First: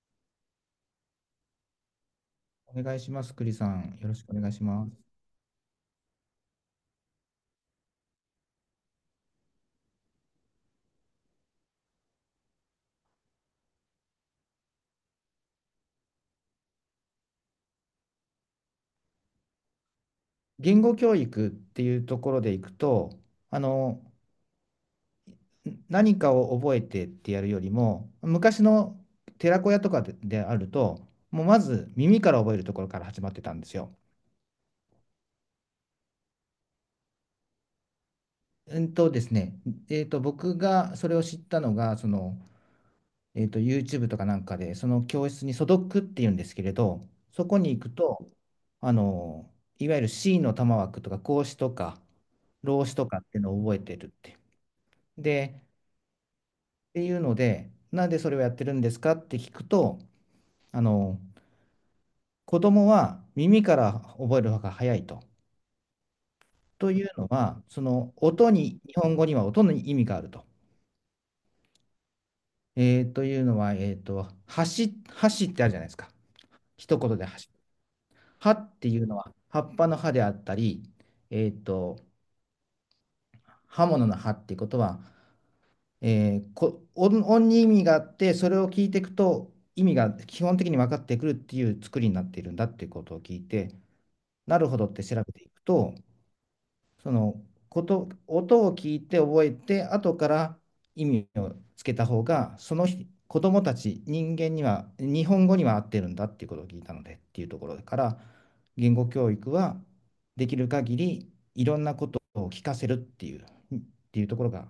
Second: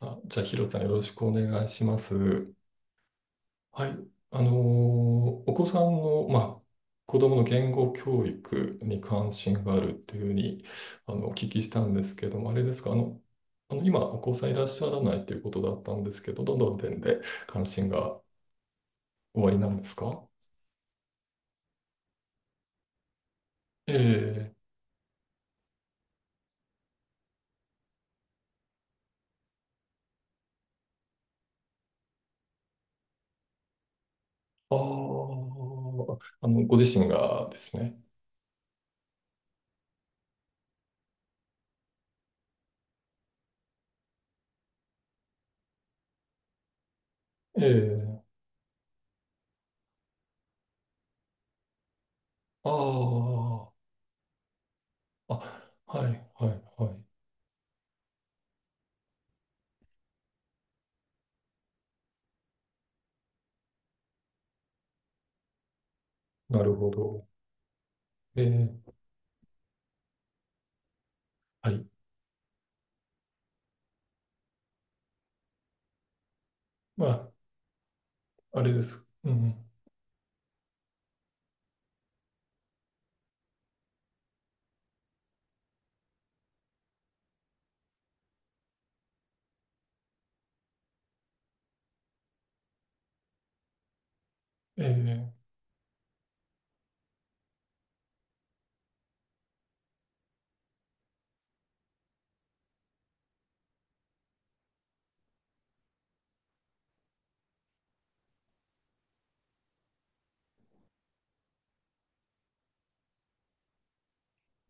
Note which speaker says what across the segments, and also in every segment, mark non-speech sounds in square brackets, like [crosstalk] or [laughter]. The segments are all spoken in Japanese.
Speaker 1: あ、じゃあ、ヒロさん、よろしくお願いします。
Speaker 2: お願いします、栗さ
Speaker 1: はい。
Speaker 2: ん。よろしくお
Speaker 1: あ
Speaker 2: 願
Speaker 1: の
Speaker 2: い
Speaker 1: ー
Speaker 2: します。
Speaker 1: お子さんの、まあ、子供の言語教育に関心があるっていうふうに、お聞きしたんですけども、あれですか、今、お子さんいらっしゃらないということだったんですけど、どの点で関心がおありなんですか？
Speaker 2: 言語教育っていうところでいくと、あの、
Speaker 1: ええ、
Speaker 2: 何かを覚えてってやるよりも、昔の寺子屋とかで、であると、もうまず耳から覚えるところから始まってたんですよ。
Speaker 1: ああー、ご自身がですね。
Speaker 2: うんとですね、えーと、僕がそれを知ったのが、その、YouTube とかなんかで、その教室に素読っていうんですけれど、そこに行く
Speaker 1: え
Speaker 2: と、
Speaker 1: え、
Speaker 2: あの、いわゆる C の玉枠とか、孔子とか、
Speaker 1: あ
Speaker 2: 老子とかっていうのを
Speaker 1: あ、
Speaker 2: 覚えてるって。
Speaker 1: あ、
Speaker 2: で、
Speaker 1: はい、はい、は
Speaker 2: っ
Speaker 1: い。
Speaker 2: ていうので、なんでそれをやってるんですかって聞くと、あの、子供は耳から覚えるのが早いと。
Speaker 1: なるほ
Speaker 2: という
Speaker 1: ど。
Speaker 2: のは、その音
Speaker 1: え
Speaker 2: に、日
Speaker 1: え、
Speaker 2: 本語には音に意味があると。
Speaker 1: はい。
Speaker 2: というのは、橋ってあるじゃないですか。一
Speaker 1: ま
Speaker 2: 言で橋。
Speaker 1: あ、
Speaker 2: 葉
Speaker 1: あれ
Speaker 2: っ
Speaker 1: で
Speaker 2: て
Speaker 1: す。
Speaker 2: いうの
Speaker 1: う
Speaker 2: は
Speaker 1: ん。
Speaker 2: 葉っぱの葉であったり、えーと、刃物の葉っていうことは、えーこ、音、音に意味があって、それを聞いていくと意味が基本的に分かってくるっていう作りになっているんだっていうことを聞いて、なるほどって調べて
Speaker 1: ええ、
Speaker 2: いくと、そのこと、音を聞いて覚えて、後から意味をつけた方が、その人子供たち、人間には、日本語には合ってるんだっていうことを聞いたのでっていうところから、言語教育はできる限りいろんなことを聞かせるっていう、ところが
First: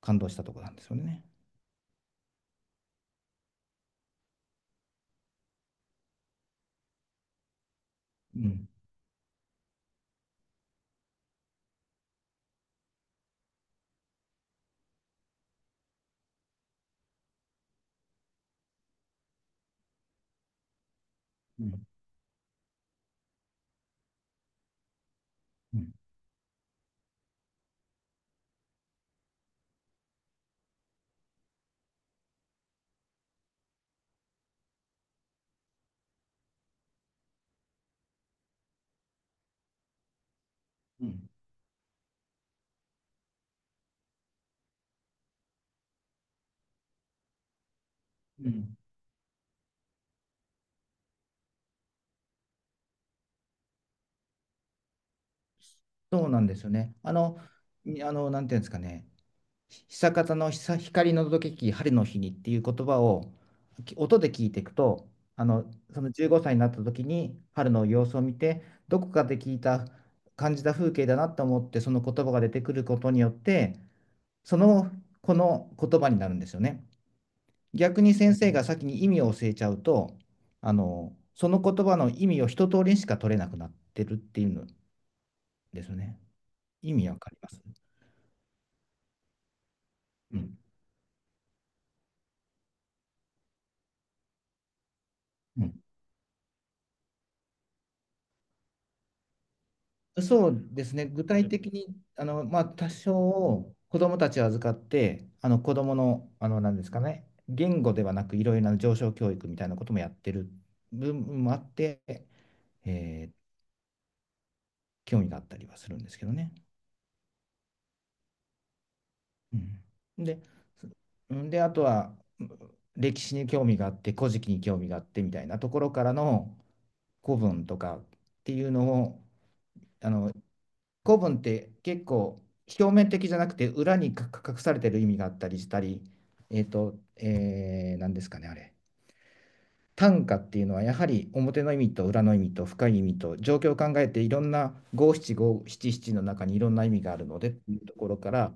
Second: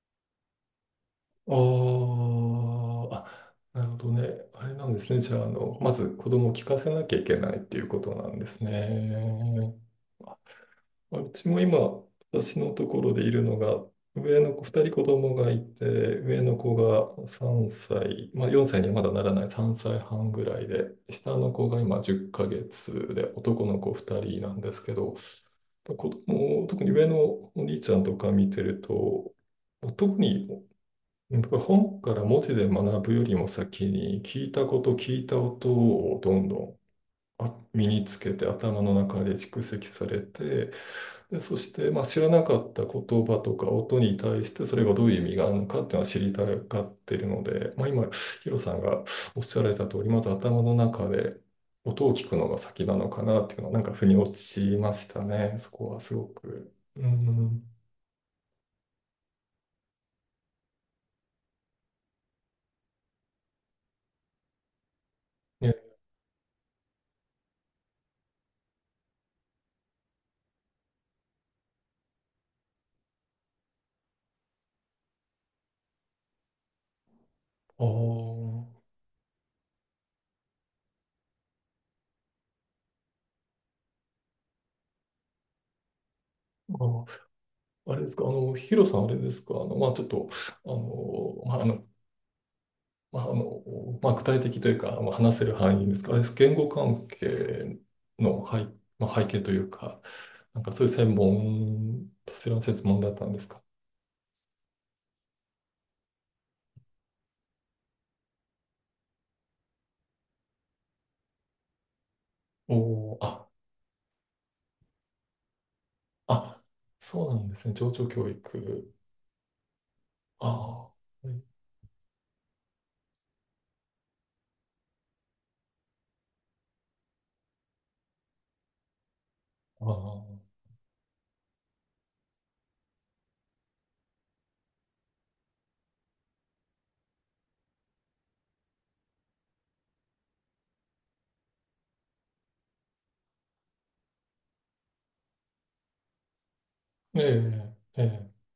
Speaker 2: 感動したところなんですよね。
Speaker 1: ああ、あ、なるほどね。あれなんですね。じゃあ、まず子供を聞かせなきゃいけないっていうことなん
Speaker 2: う
Speaker 1: です
Speaker 2: ん、
Speaker 1: ね。うちも今、私のところでいるのが、上の子、2人子供がいて、上の子が3歳、まあ4歳にはまだならない3歳半ぐらいで、下の
Speaker 2: う
Speaker 1: 子が
Speaker 2: ん、
Speaker 1: 今10ヶ月で、男の子2人なんですけど、
Speaker 2: うん、
Speaker 1: 子供、特に上のお兄ちゃんとか見てると、特に、うん、僕は本から文字で学ぶよりも先に聞いた音をどんどん身につけて頭の中で蓄積されて、
Speaker 2: うん、
Speaker 1: で、そして、まあ、知らなかった言葉とか音に対してそれがどういう意味があるのかっていうのは知りたがってるので、まあ、今ヒ
Speaker 2: う
Speaker 1: ロさ
Speaker 2: ん。
Speaker 1: んがおっしゃられた通り、まず頭の中で音を聞くのが先なのかなっていうのはなんか腑に落ちましたね、そこはすご
Speaker 2: そうなんですよ
Speaker 1: く。
Speaker 2: ね。
Speaker 1: う
Speaker 2: あの、
Speaker 1: ん、
Speaker 2: にあの、なんていうんですかね、久方の光の届けき春の日にっていう言葉を音で聞いていくと、あの、
Speaker 1: ね、
Speaker 2: その15歳になった時に春の様子を見て、どこかで聞いた、感じた風景だなと思って、その言葉が出てくることによって、その、この言葉になるんですよね。
Speaker 1: あ
Speaker 2: 逆に先生が
Speaker 1: ー
Speaker 2: 先に意味を教えちゃうと、その言葉の意味を一通りしか取れなくなってるっていうのですね。
Speaker 1: あ
Speaker 2: 意
Speaker 1: ー
Speaker 2: 味わかります？
Speaker 1: あれですか、ヒロさん、あれですか、まあ、ちょっと、
Speaker 2: うん、
Speaker 1: まあ、まあ、まあ、具体的というか、まあ、話せる
Speaker 2: う
Speaker 1: 範
Speaker 2: ん。
Speaker 1: 囲ですか、あれです、言語関係のまあ、背景というか、
Speaker 2: そ
Speaker 1: なん
Speaker 2: う
Speaker 1: かそ
Speaker 2: で
Speaker 1: ういう
Speaker 2: すね、
Speaker 1: 専
Speaker 2: 具体的に、
Speaker 1: 門、
Speaker 2: あ
Speaker 1: そ
Speaker 2: の
Speaker 1: ちら
Speaker 2: ま
Speaker 1: の
Speaker 2: あ、
Speaker 1: 専
Speaker 2: 多
Speaker 1: 門だったんですか。
Speaker 2: 少子どもたちを預かって、あの子どもの、なんですかね、言語ではなく、いろいろな上昇教育みたいなこともやってる部分もあって、
Speaker 1: おお、
Speaker 2: え
Speaker 1: あ、
Speaker 2: ー興味があったりはするんですけどね。
Speaker 1: あ、そうなんですね、情緒教育。
Speaker 2: うん、で、
Speaker 1: ああ、は
Speaker 2: う
Speaker 1: い、
Speaker 2: んであとは、歴史に興味があって、古事記に興味があってみたいなところからの古文とかっていうのを、
Speaker 1: あ
Speaker 2: あ
Speaker 1: あ、
Speaker 2: の古文って結構表面的じゃなくて裏にか隠されてる意味があったりしたり、何ですかね、あれ。短歌っていうのはやはり表の意味と裏の意味と深い意味と状況を考えて、いろんな五七五七七の中にいろんな意味があ
Speaker 1: え
Speaker 2: るのでっていうと
Speaker 1: え、
Speaker 2: ころ
Speaker 1: え
Speaker 2: から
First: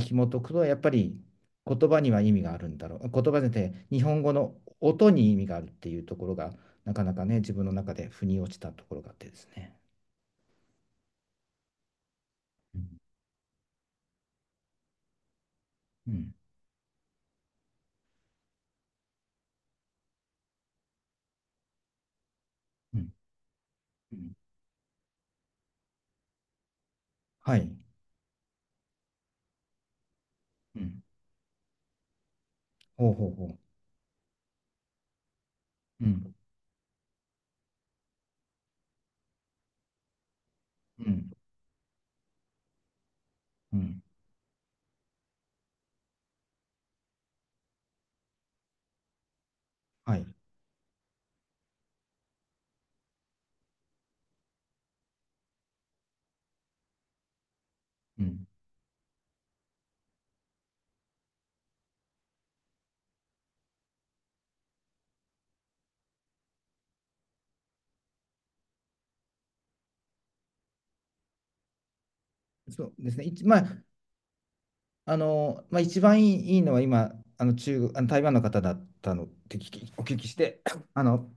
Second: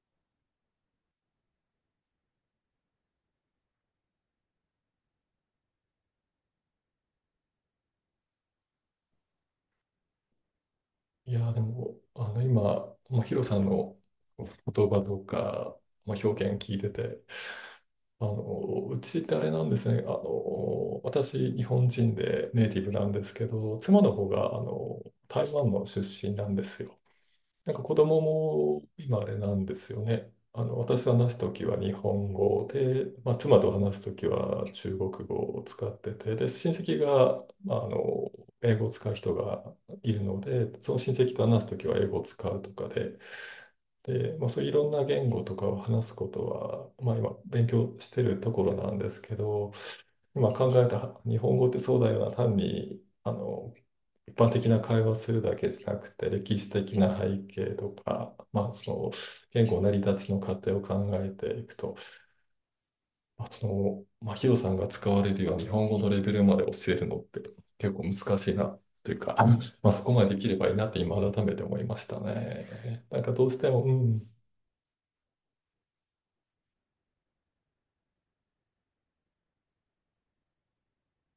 Speaker 2: 紐解くと、やっぱり言葉には意味があるんだろう、言葉で日本語の音に意味があるっていうところが、なかなかね、自分の中で腑に落ちたところがあってですね。
Speaker 1: え、いや、でも、今、
Speaker 2: うん、
Speaker 1: まあ、ヒロさんの言葉とか、
Speaker 2: う
Speaker 1: まあ、
Speaker 2: ん、
Speaker 1: 表現聞いてて、うちってあれなんですね。私、日本人でネイティブ
Speaker 2: う
Speaker 1: なん
Speaker 2: ん、
Speaker 1: ですけど、妻の方が、台湾の出身なんですよ。
Speaker 2: はい、
Speaker 1: なんか子供も今あれなんですよね。
Speaker 2: うん。
Speaker 1: 私と話すときは日本語で、
Speaker 2: ほうほ
Speaker 1: ま
Speaker 2: う
Speaker 1: あ、
Speaker 2: ほ
Speaker 1: 妻
Speaker 2: う。
Speaker 1: と話すときは中国語を使っ
Speaker 2: う
Speaker 1: て
Speaker 2: ん。
Speaker 1: て、で、親戚が、まあ、英語を使う人がいるので、その
Speaker 2: う
Speaker 1: 親
Speaker 2: ん。
Speaker 1: 戚と話すときは英語を使うとかで、
Speaker 2: うん。
Speaker 1: で、まあ、そういういろんな言語とかを話すことは、まあ、今勉強してるところなんですけど、
Speaker 2: はい。
Speaker 1: 今考えた日本語ってそうだよな、単に一般的な会話するだけじゃなくて、歴史的な背景と
Speaker 2: う
Speaker 1: か、
Speaker 2: ん。
Speaker 1: まあ、その言語成り立ちの過程を考えていくと、まあ、その、まあ、ヒロさんが使われるような日本語のレベルまで教えるのって結構難しいなというか、まあ、そこまでできればいいなって今改めて思いました
Speaker 2: そう
Speaker 1: ね。
Speaker 2: で
Speaker 1: な
Speaker 2: す
Speaker 1: ん
Speaker 2: ね。
Speaker 1: かどう
Speaker 2: ま
Speaker 1: しても、
Speaker 2: あ、
Speaker 1: うん、
Speaker 2: あの、まあ、一番いいのは今、あの中国、台湾の方だったのってお聞きして、[coughs] [clears throat] あの、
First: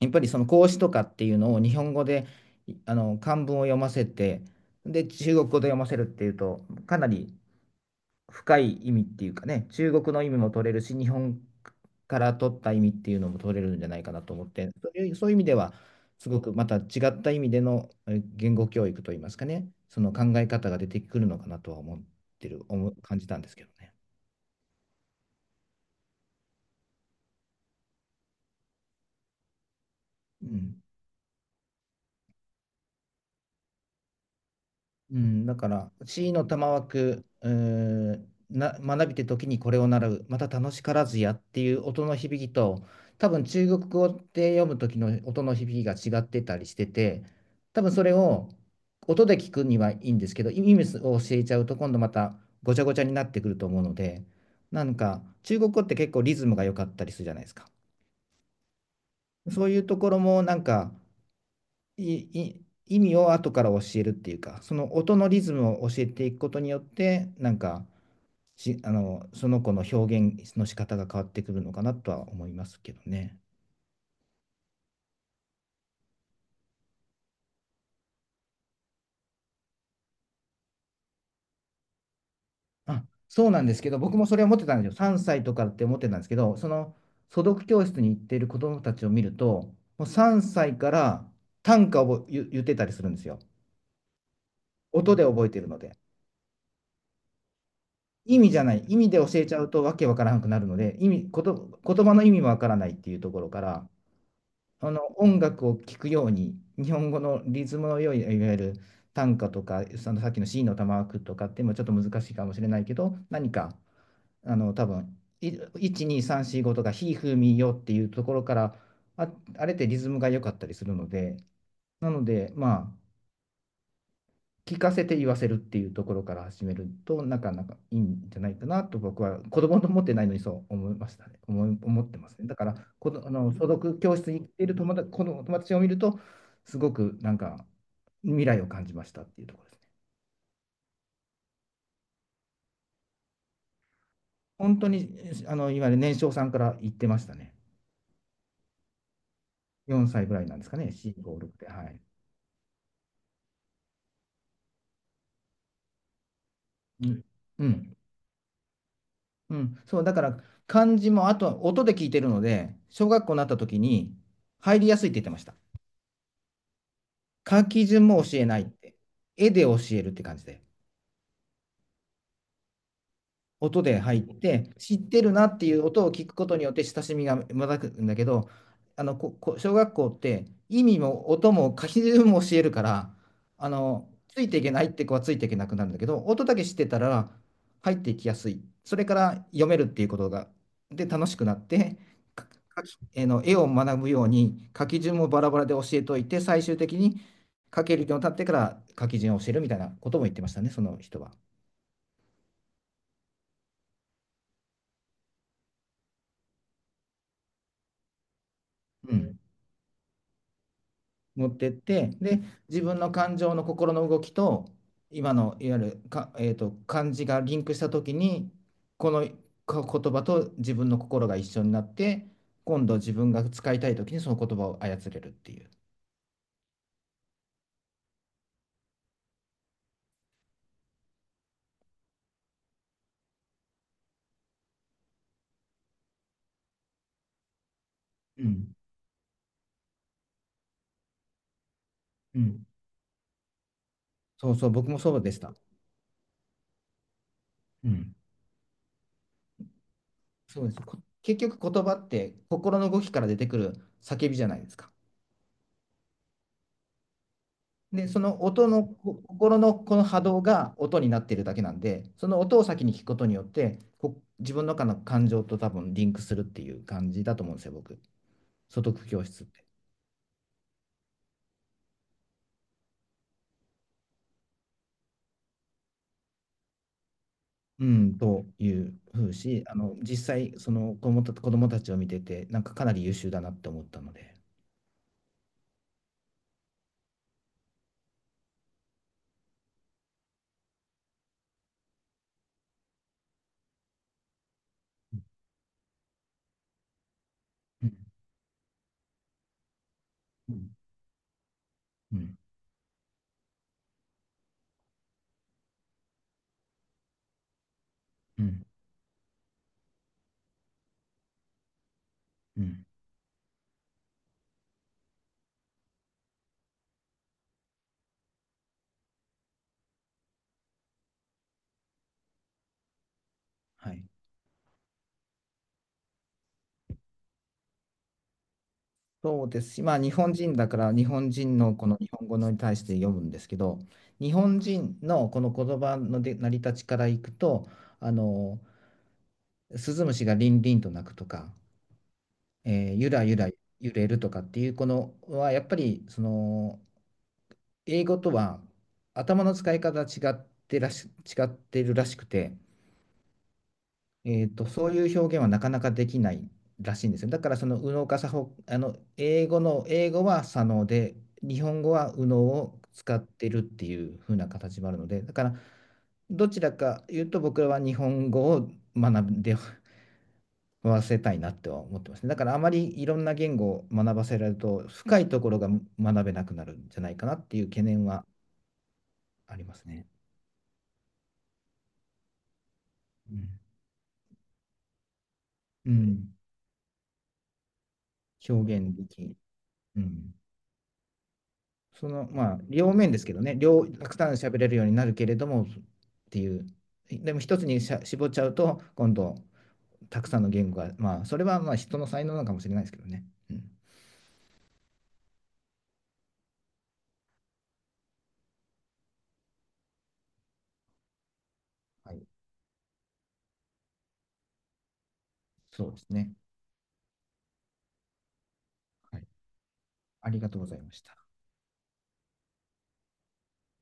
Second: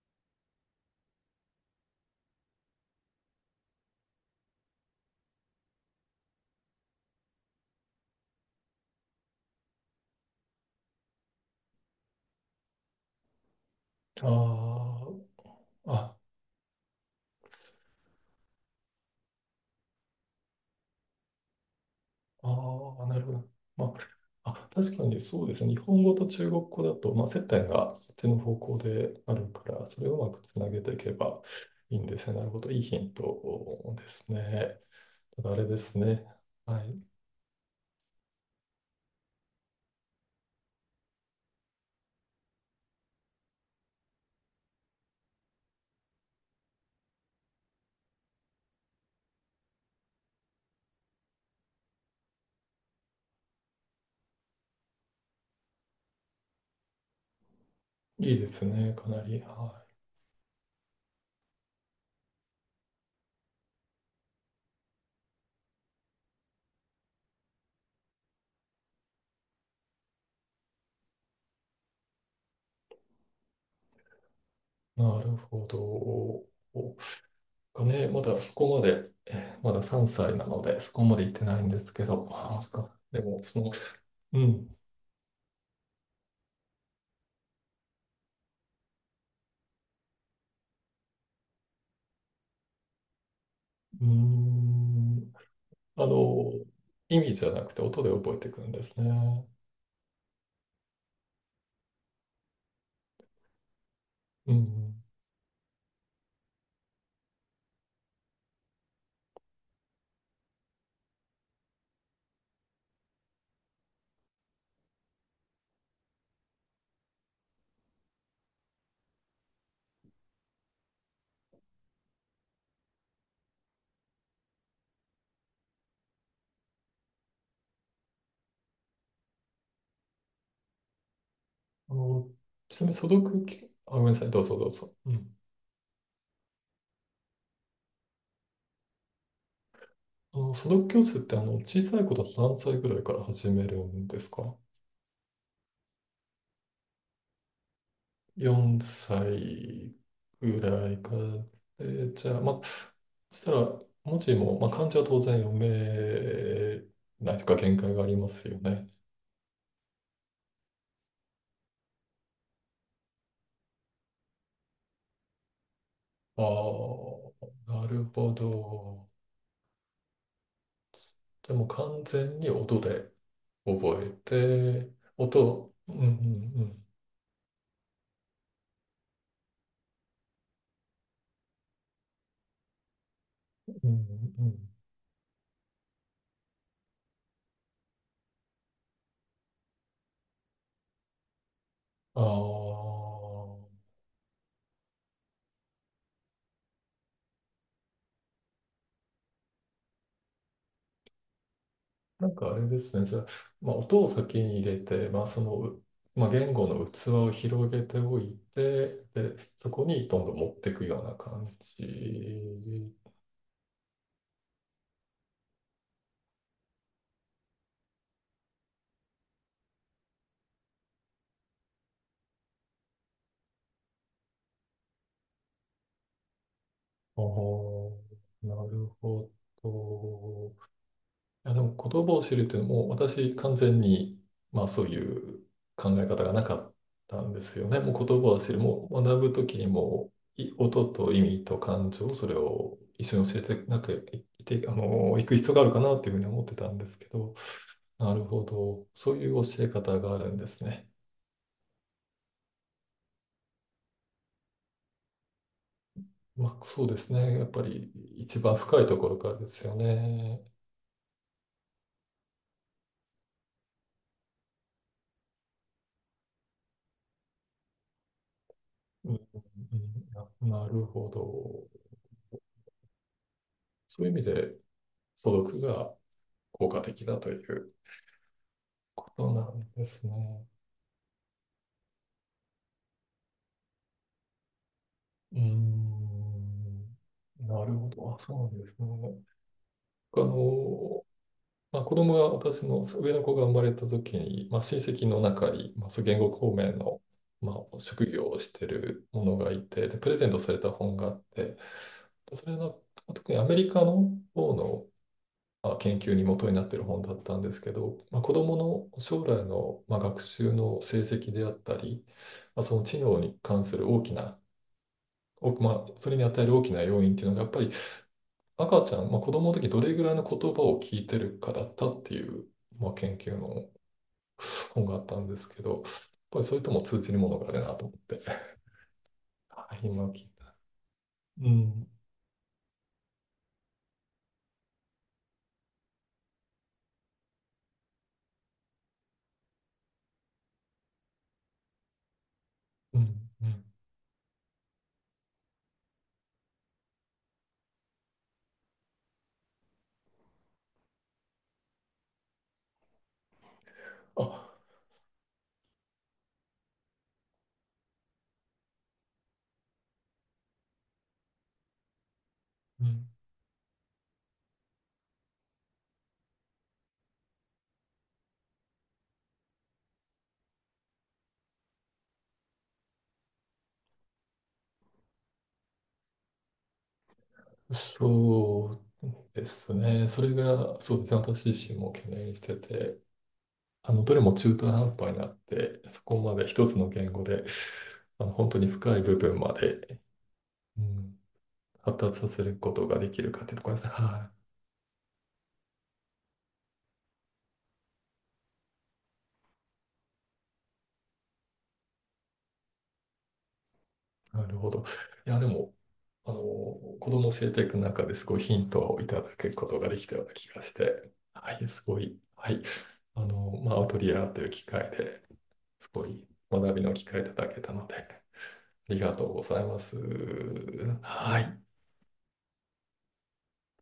Speaker 2: やっぱりその孔子とかっていうのを日本語で、いあの、漢文を読ませて、で、中国語で読ませるっていうと、かなり深い意味っていうかね、中国の意味も取れるし、日本から取った意味っていうのも取れるんじゃないかなと思って、そ
Speaker 1: あ
Speaker 2: ういう、そういう意味では、
Speaker 1: あ、
Speaker 2: すごくまた違った意味での言語教育といいますかね、その考え方が出てくるのかなとは思ってる、思
Speaker 1: あ
Speaker 2: う、
Speaker 1: あ、な
Speaker 2: 感
Speaker 1: る
Speaker 2: じ
Speaker 1: ほ
Speaker 2: たん
Speaker 1: ど。
Speaker 2: ですけど
Speaker 1: ま
Speaker 2: ね。
Speaker 1: あ、あ、確かにそうですね。日本語と中国語だと、まあ、接点がそっちの方向であるから、それをうまく
Speaker 2: う
Speaker 1: つなげ
Speaker 2: ん、
Speaker 1: ていけばいいんですね。なるほど。いいヒントですね。
Speaker 2: う
Speaker 1: た
Speaker 2: ん、
Speaker 1: だ
Speaker 2: だ
Speaker 1: あれ
Speaker 2: か
Speaker 1: で
Speaker 2: ら、
Speaker 1: すね。
Speaker 2: C の玉
Speaker 1: はい。
Speaker 2: 枠、学びて時にこれを習う、また楽しからずやっていう音の響きと、多分中国語で読む時の音の響きが違ってたりしてて、多分それを音で聞くにはいいんですけど、意味を教えちゃうと今度またごちゃごちゃになってくると思うので、なんか中国語って結構リズムが良かったりするじゃないですか。
Speaker 1: いいですね、かなり。
Speaker 2: そういう
Speaker 1: は
Speaker 2: ところもなんかいい、意味を後から教えるっていうか、その音のリズムを教えていくことによって、なんかし、あの、その子の表現の仕方が変わってくるのかなとは思いますけどね。
Speaker 1: い。なるほど。がね、まだそこまで、まだ3歳なので、そこまで行ってないんですけど、あ、そっか。
Speaker 2: あ、
Speaker 1: でも、
Speaker 2: そう
Speaker 1: そ
Speaker 2: なん
Speaker 1: の、
Speaker 2: ですけど、僕もそ
Speaker 1: う
Speaker 2: れは思って
Speaker 1: ん。
Speaker 2: たんですよ。3歳とかって思ってたんですけど、その素読教室に行っている子供たちを見ると、もう3歳から短歌を言ってたりするんですよ。
Speaker 1: うー
Speaker 2: 音で
Speaker 1: ん。
Speaker 2: 覚えてるので。
Speaker 1: あの、意味じゃなくて音で覚え
Speaker 2: 意
Speaker 1: てい
Speaker 2: 味じ
Speaker 1: く
Speaker 2: ゃ
Speaker 1: ん
Speaker 2: な
Speaker 1: で
Speaker 2: い、
Speaker 1: す
Speaker 2: 意味で教
Speaker 1: ね。
Speaker 2: えちゃうとわけわからなくなるので、意味、こと、言葉の意味もわからないっていうところから、
Speaker 1: う
Speaker 2: あ
Speaker 1: ん。
Speaker 2: の音楽を聴くように、日本語のリズムの良い、いわゆる短歌とか、そのさっきの C の玉句とかってもちょっと難しいかもしれないけど、何か、多分1、2、3、4、5とか、ひ、ふ、み、よっていうところから、あ、あれってリズムが良かったりするので、で、まあ、聞かせて言わせるっていうところから始めると、なかなかいいんじゃないかなと、僕は子供と思ってないのにそう思いましたね。思い
Speaker 1: あ
Speaker 2: 思って
Speaker 1: の、
Speaker 2: ますね。だから、
Speaker 1: ちなみに素
Speaker 2: このあ
Speaker 1: 読
Speaker 2: の所
Speaker 1: き、あ、ご
Speaker 2: 属
Speaker 1: めんな
Speaker 2: 教
Speaker 1: さい、
Speaker 2: 室
Speaker 1: ど
Speaker 2: に
Speaker 1: う
Speaker 2: 行っ
Speaker 1: ぞ
Speaker 2: て
Speaker 1: ど
Speaker 2: い
Speaker 1: う
Speaker 2: る
Speaker 1: ぞ。
Speaker 2: 友達
Speaker 1: う
Speaker 2: こ
Speaker 1: ん。
Speaker 2: の友達を見ると、すごくなんか未来を感じましたっていうところですね。
Speaker 1: 素読教室って小さい子だと何歳ぐらいから始めるんですか？
Speaker 2: 本当にいわゆる年少さんから言ってましたね。
Speaker 1: 4 歳
Speaker 2: 4歳ぐらいなん
Speaker 1: ぐ
Speaker 2: ですかね、
Speaker 1: らいか
Speaker 2: 4、5、
Speaker 1: ら。
Speaker 2: 6って。はい。
Speaker 1: で、じゃあ、まあ、そしたら文字も、まあ、漢字は当然読め
Speaker 2: うん。
Speaker 1: ないというか
Speaker 2: う
Speaker 1: 限界
Speaker 2: ん。
Speaker 1: がありますよね。
Speaker 2: うん、そう、だから漢字もあとは音で聞いてるので、小学校になった時に入りやすいって言ってました。
Speaker 1: ああ、
Speaker 2: 書
Speaker 1: な
Speaker 2: き
Speaker 1: る
Speaker 2: 順も
Speaker 1: ほ
Speaker 2: 教えないって。
Speaker 1: ど。
Speaker 2: 絵で教えるって感じで。
Speaker 1: じゃあもう完全に音で。
Speaker 2: 音で
Speaker 1: 覚え
Speaker 2: 入って、
Speaker 1: て、
Speaker 2: 知ってるなってい
Speaker 1: 音、
Speaker 2: う
Speaker 1: うん、
Speaker 2: 音を聞くこと
Speaker 1: う
Speaker 2: によって
Speaker 1: ん、
Speaker 2: 親しみがまくんだけど、ここ小学校って意味も音も書き順も教えるから、
Speaker 1: うん、
Speaker 2: つ
Speaker 1: うん、う
Speaker 2: いてい
Speaker 1: ん。
Speaker 2: けないって子はついていけなくなるんだけど、音だけ知ってたら入っていきやすい。それから読めるっていうことが、で楽しくなって、か書
Speaker 1: あ
Speaker 2: きえーの絵を学ぶように、書き順もバラバラで教えといて、最終的に書けるようになってから書き順を教えるみたいなことも言ってましたね、その人は。
Speaker 1: あ、なんかあれですね。じゃあ、まあ、音を先に入れて、まあ、その、まあ、言語の器を広げておいて、
Speaker 2: う
Speaker 1: で、
Speaker 2: ん。
Speaker 1: そこにどんどん持っていくような
Speaker 2: 持
Speaker 1: 感
Speaker 2: ってって、で、自
Speaker 1: じ。
Speaker 2: 分の感情の心の動きと、今のいわゆるか、えーと、漢字がリンクしたときに、この言葉と自分の心が一緒になって、今度自分が使いたいときにその言葉を操れるっていう。
Speaker 1: ああ、なるほど。いや、でも言葉を知るっていうのも、私完全に、まあ、そういう考え方がなかったんですよね。もう言葉を
Speaker 2: う
Speaker 1: 知る、
Speaker 2: ん。
Speaker 1: もう学ぶときにも、音と意味と感情、それ
Speaker 2: うん。
Speaker 1: を一緒に教えて、なくい
Speaker 2: そう
Speaker 1: て、
Speaker 2: そう、僕もそう
Speaker 1: 行
Speaker 2: で
Speaker 1: く
Speaker 2: し
Speaker 1: 必要
Speaker 2: た。
Speaker 1: があるかなというふうに思ってたんですけど、
Speaker 2: う
Speaker 1: な
Speaker 2: ん。
Speaker 1: るほど。そういう教え方があるんです
Speaker 2: そうです。
Speaker 1: ね。
Speaker 2: 結局言葉って、心の動きから出てくる叫びじゃないですか。
Speaker 1: まあ、そうですね。やっぱり
Speaker 2: で、そ
Speaker 1: 一
Speaker 2: の
Speaker 1: 番
Speaker 2: 音
Speaker 1: 深
Speaker 2: の、
Speaker 1: いところからで
Speaker 2: 心
Speaker 1: すよ
Speaker 2: のこの波
Speaker 1: ね。
Speaker 2: 動が音になっているだけなんで、その音を先に聞くことによって、自分の中の感情と多分リンクするっていう感じだと思うんですよ、僕。素読
Speaker 1: うん、うん、
Speaker 2: 教室って。
Speaker 1: うん、なるほど。そういう意味で、素読が効果的だという。
Speaker 2: うん、というふ
Speaker 1: そ
Speaker 2: う
Speaker 1: うな
Speaker 2: し、
Speaker 1: ん
Speaker 2: あ
Speaker 1: で
Speaker 2: の
Speaker 1: す
Speaker 2: 実
Speaker 1: ね。
Speaker 2: 際、その子供たちを見てて、なんかかなり優秀だなって思ったので。
Speaker 1: うーん。なるほど。あ、そうなんですね。あの、まあ、子供が、私の上の子が生まれた時に、まあ、親戚の中に、まあ、そう言語方面の、まあ、
Speaker 2: うん、
Speaker 1: 職業をしてるものがいて、で、プレゼントさ
Speaker 2: う
Speaker 1: れた
Speaker 2: ん、
Speaker 1: 本があって、
Speaker 2: うん、
Speaker 1: それの、特にアメリカの方の、まあ、研究に基になっている本だったんですけど、まあ、子
Speaker 2: う
Speaker 1: ど
Speaker 2: ん、
Speaker 1: もの将来の、まあ、学習の成績であったり、
Speaker 2: う
Speaker 1: まあ、その
Speaker 2: ん、
Speaker 1: 知能に関する大きなまあ、それに与える大きな要因っていうのが、やっぱり赤ちゃん、まあ、子供の時どれぐらいの言葉を聞いてるかだったっていう、まあ、研究の
Speaker 2: はい。
Speaker 1: 本があったんですけど、やっぱりそれとも通じるものがあるなと思って。
Speaker 2: そうです
Speaker 1: は
Speaker 2: し、
Speaker 1: い、
Speaker 2: まあ、
Speaker 1: 今
Speaker 2: 日
Speaker 1: 聞い
Speaker 2: 本
Speaker 1: た。
Speaker 2: 人だから日本
Speaker 1: う
Speaker 2: 人の
Speaker 1: ん、
Speaker 2: この日本語に対して読むんですけど、日本人のこの言葉ので成り立ちからいくと、あのスズムシがリンリンと鳴くとか、
Speaker 1: う
Speaker 2: ゆら
Speaker 1: ん、
Speaker 2: ゆ
Speaker 1: う
Speaker 2: ら
Speaker 1: ん。
Speaker 2: 揺れるとかっていうこのはやっぱりその、英語とは頭の使い方が違ってるらしくて、
Speaker 1: あ、
Speaker 2: そういう表現はなかなかできないらしいんですよ。だからその右脳か左脳、あの英語は左脳で、日本語は右脳を
Speaker 1: うん、
Speaker 2: 使ってるっていう風な形もあるので、だからどちらか言うと僕らは日本語を学んでわせたいなっては思ってますね。だからあまりいろんな言語を学ばせられると深いところが学べなくなるんじゃないかなっていう懸念は
Speaker 1: そうで
Speaker 2: あり
Speaker 1: す
Speaker 2: ます
Speaker 1: ね。
Speaker 2: ね。
Speaker 1: それが、そうですね。私自身も懸念してて、
Speaker 2: うん、
Speaker 1: どれも中途半端になって、
Speaker 2: う
Speaker 1: そこ
Speaker 2: ん、
Speaker 1: まで一つの言語で、本当
Speaker 2: 表
Speaker 1: に
Speaker 2: 現
Speaker 1: 深い
Speaker 2: で
Speaker 1: 部
Speaker 2: き、
Speaker 1: 分まで、
Speaker 2: うん、
Speaker 1: うん、発
Speaker 2: そ
Speaker 1: 達
Speaker 2: の、
Speaker 1: させ
Speaker 2: ま
Speaker 1: る
Speaker 2: あ、
Speaker 1: こと
Speaker 2: 両
Speaker 1: がで
Speaker 2: 面で
Speaker 1: き
Speaker 2: す
Speaker 1: る
Speaker 2: けど
Speaker 1: かって
Speaker 2: ね、
Speaker 1: ところですね。
Speaker 2: たくさ
Speaker 1: は
Speaker 2: ん喋れるようになるけれどもっていう、でも一つに絞っちゃうと、今度、たくさんの言語が、まあ、それはまあ人の才能なのかもしれないですけどね。うん、
Speaker 1: い。なるほど。いや、でも、子供を教えていく中ですごいヒントをいただくことができたような気がして、はい、すご
Speaker 2: は
Speaker 1: い、
Speaker 2: い、
Speaker 1: はい。まあ、アウトリアという機会で
Speaker 2: そ
Speaker 1: す
Speaker 2: うで
Speaker 1: ご
Speaker 2: す
Speaker 1: い
Speaker 2: ね。
Speaker 1: 学びの機会いただけたので、ありが
Speaker 2: は
Speaker 1: と
Speaker 2: い、
Speaker 1: うございます。
Speaker 2: ありがとうございました。
Speaker 1: はい。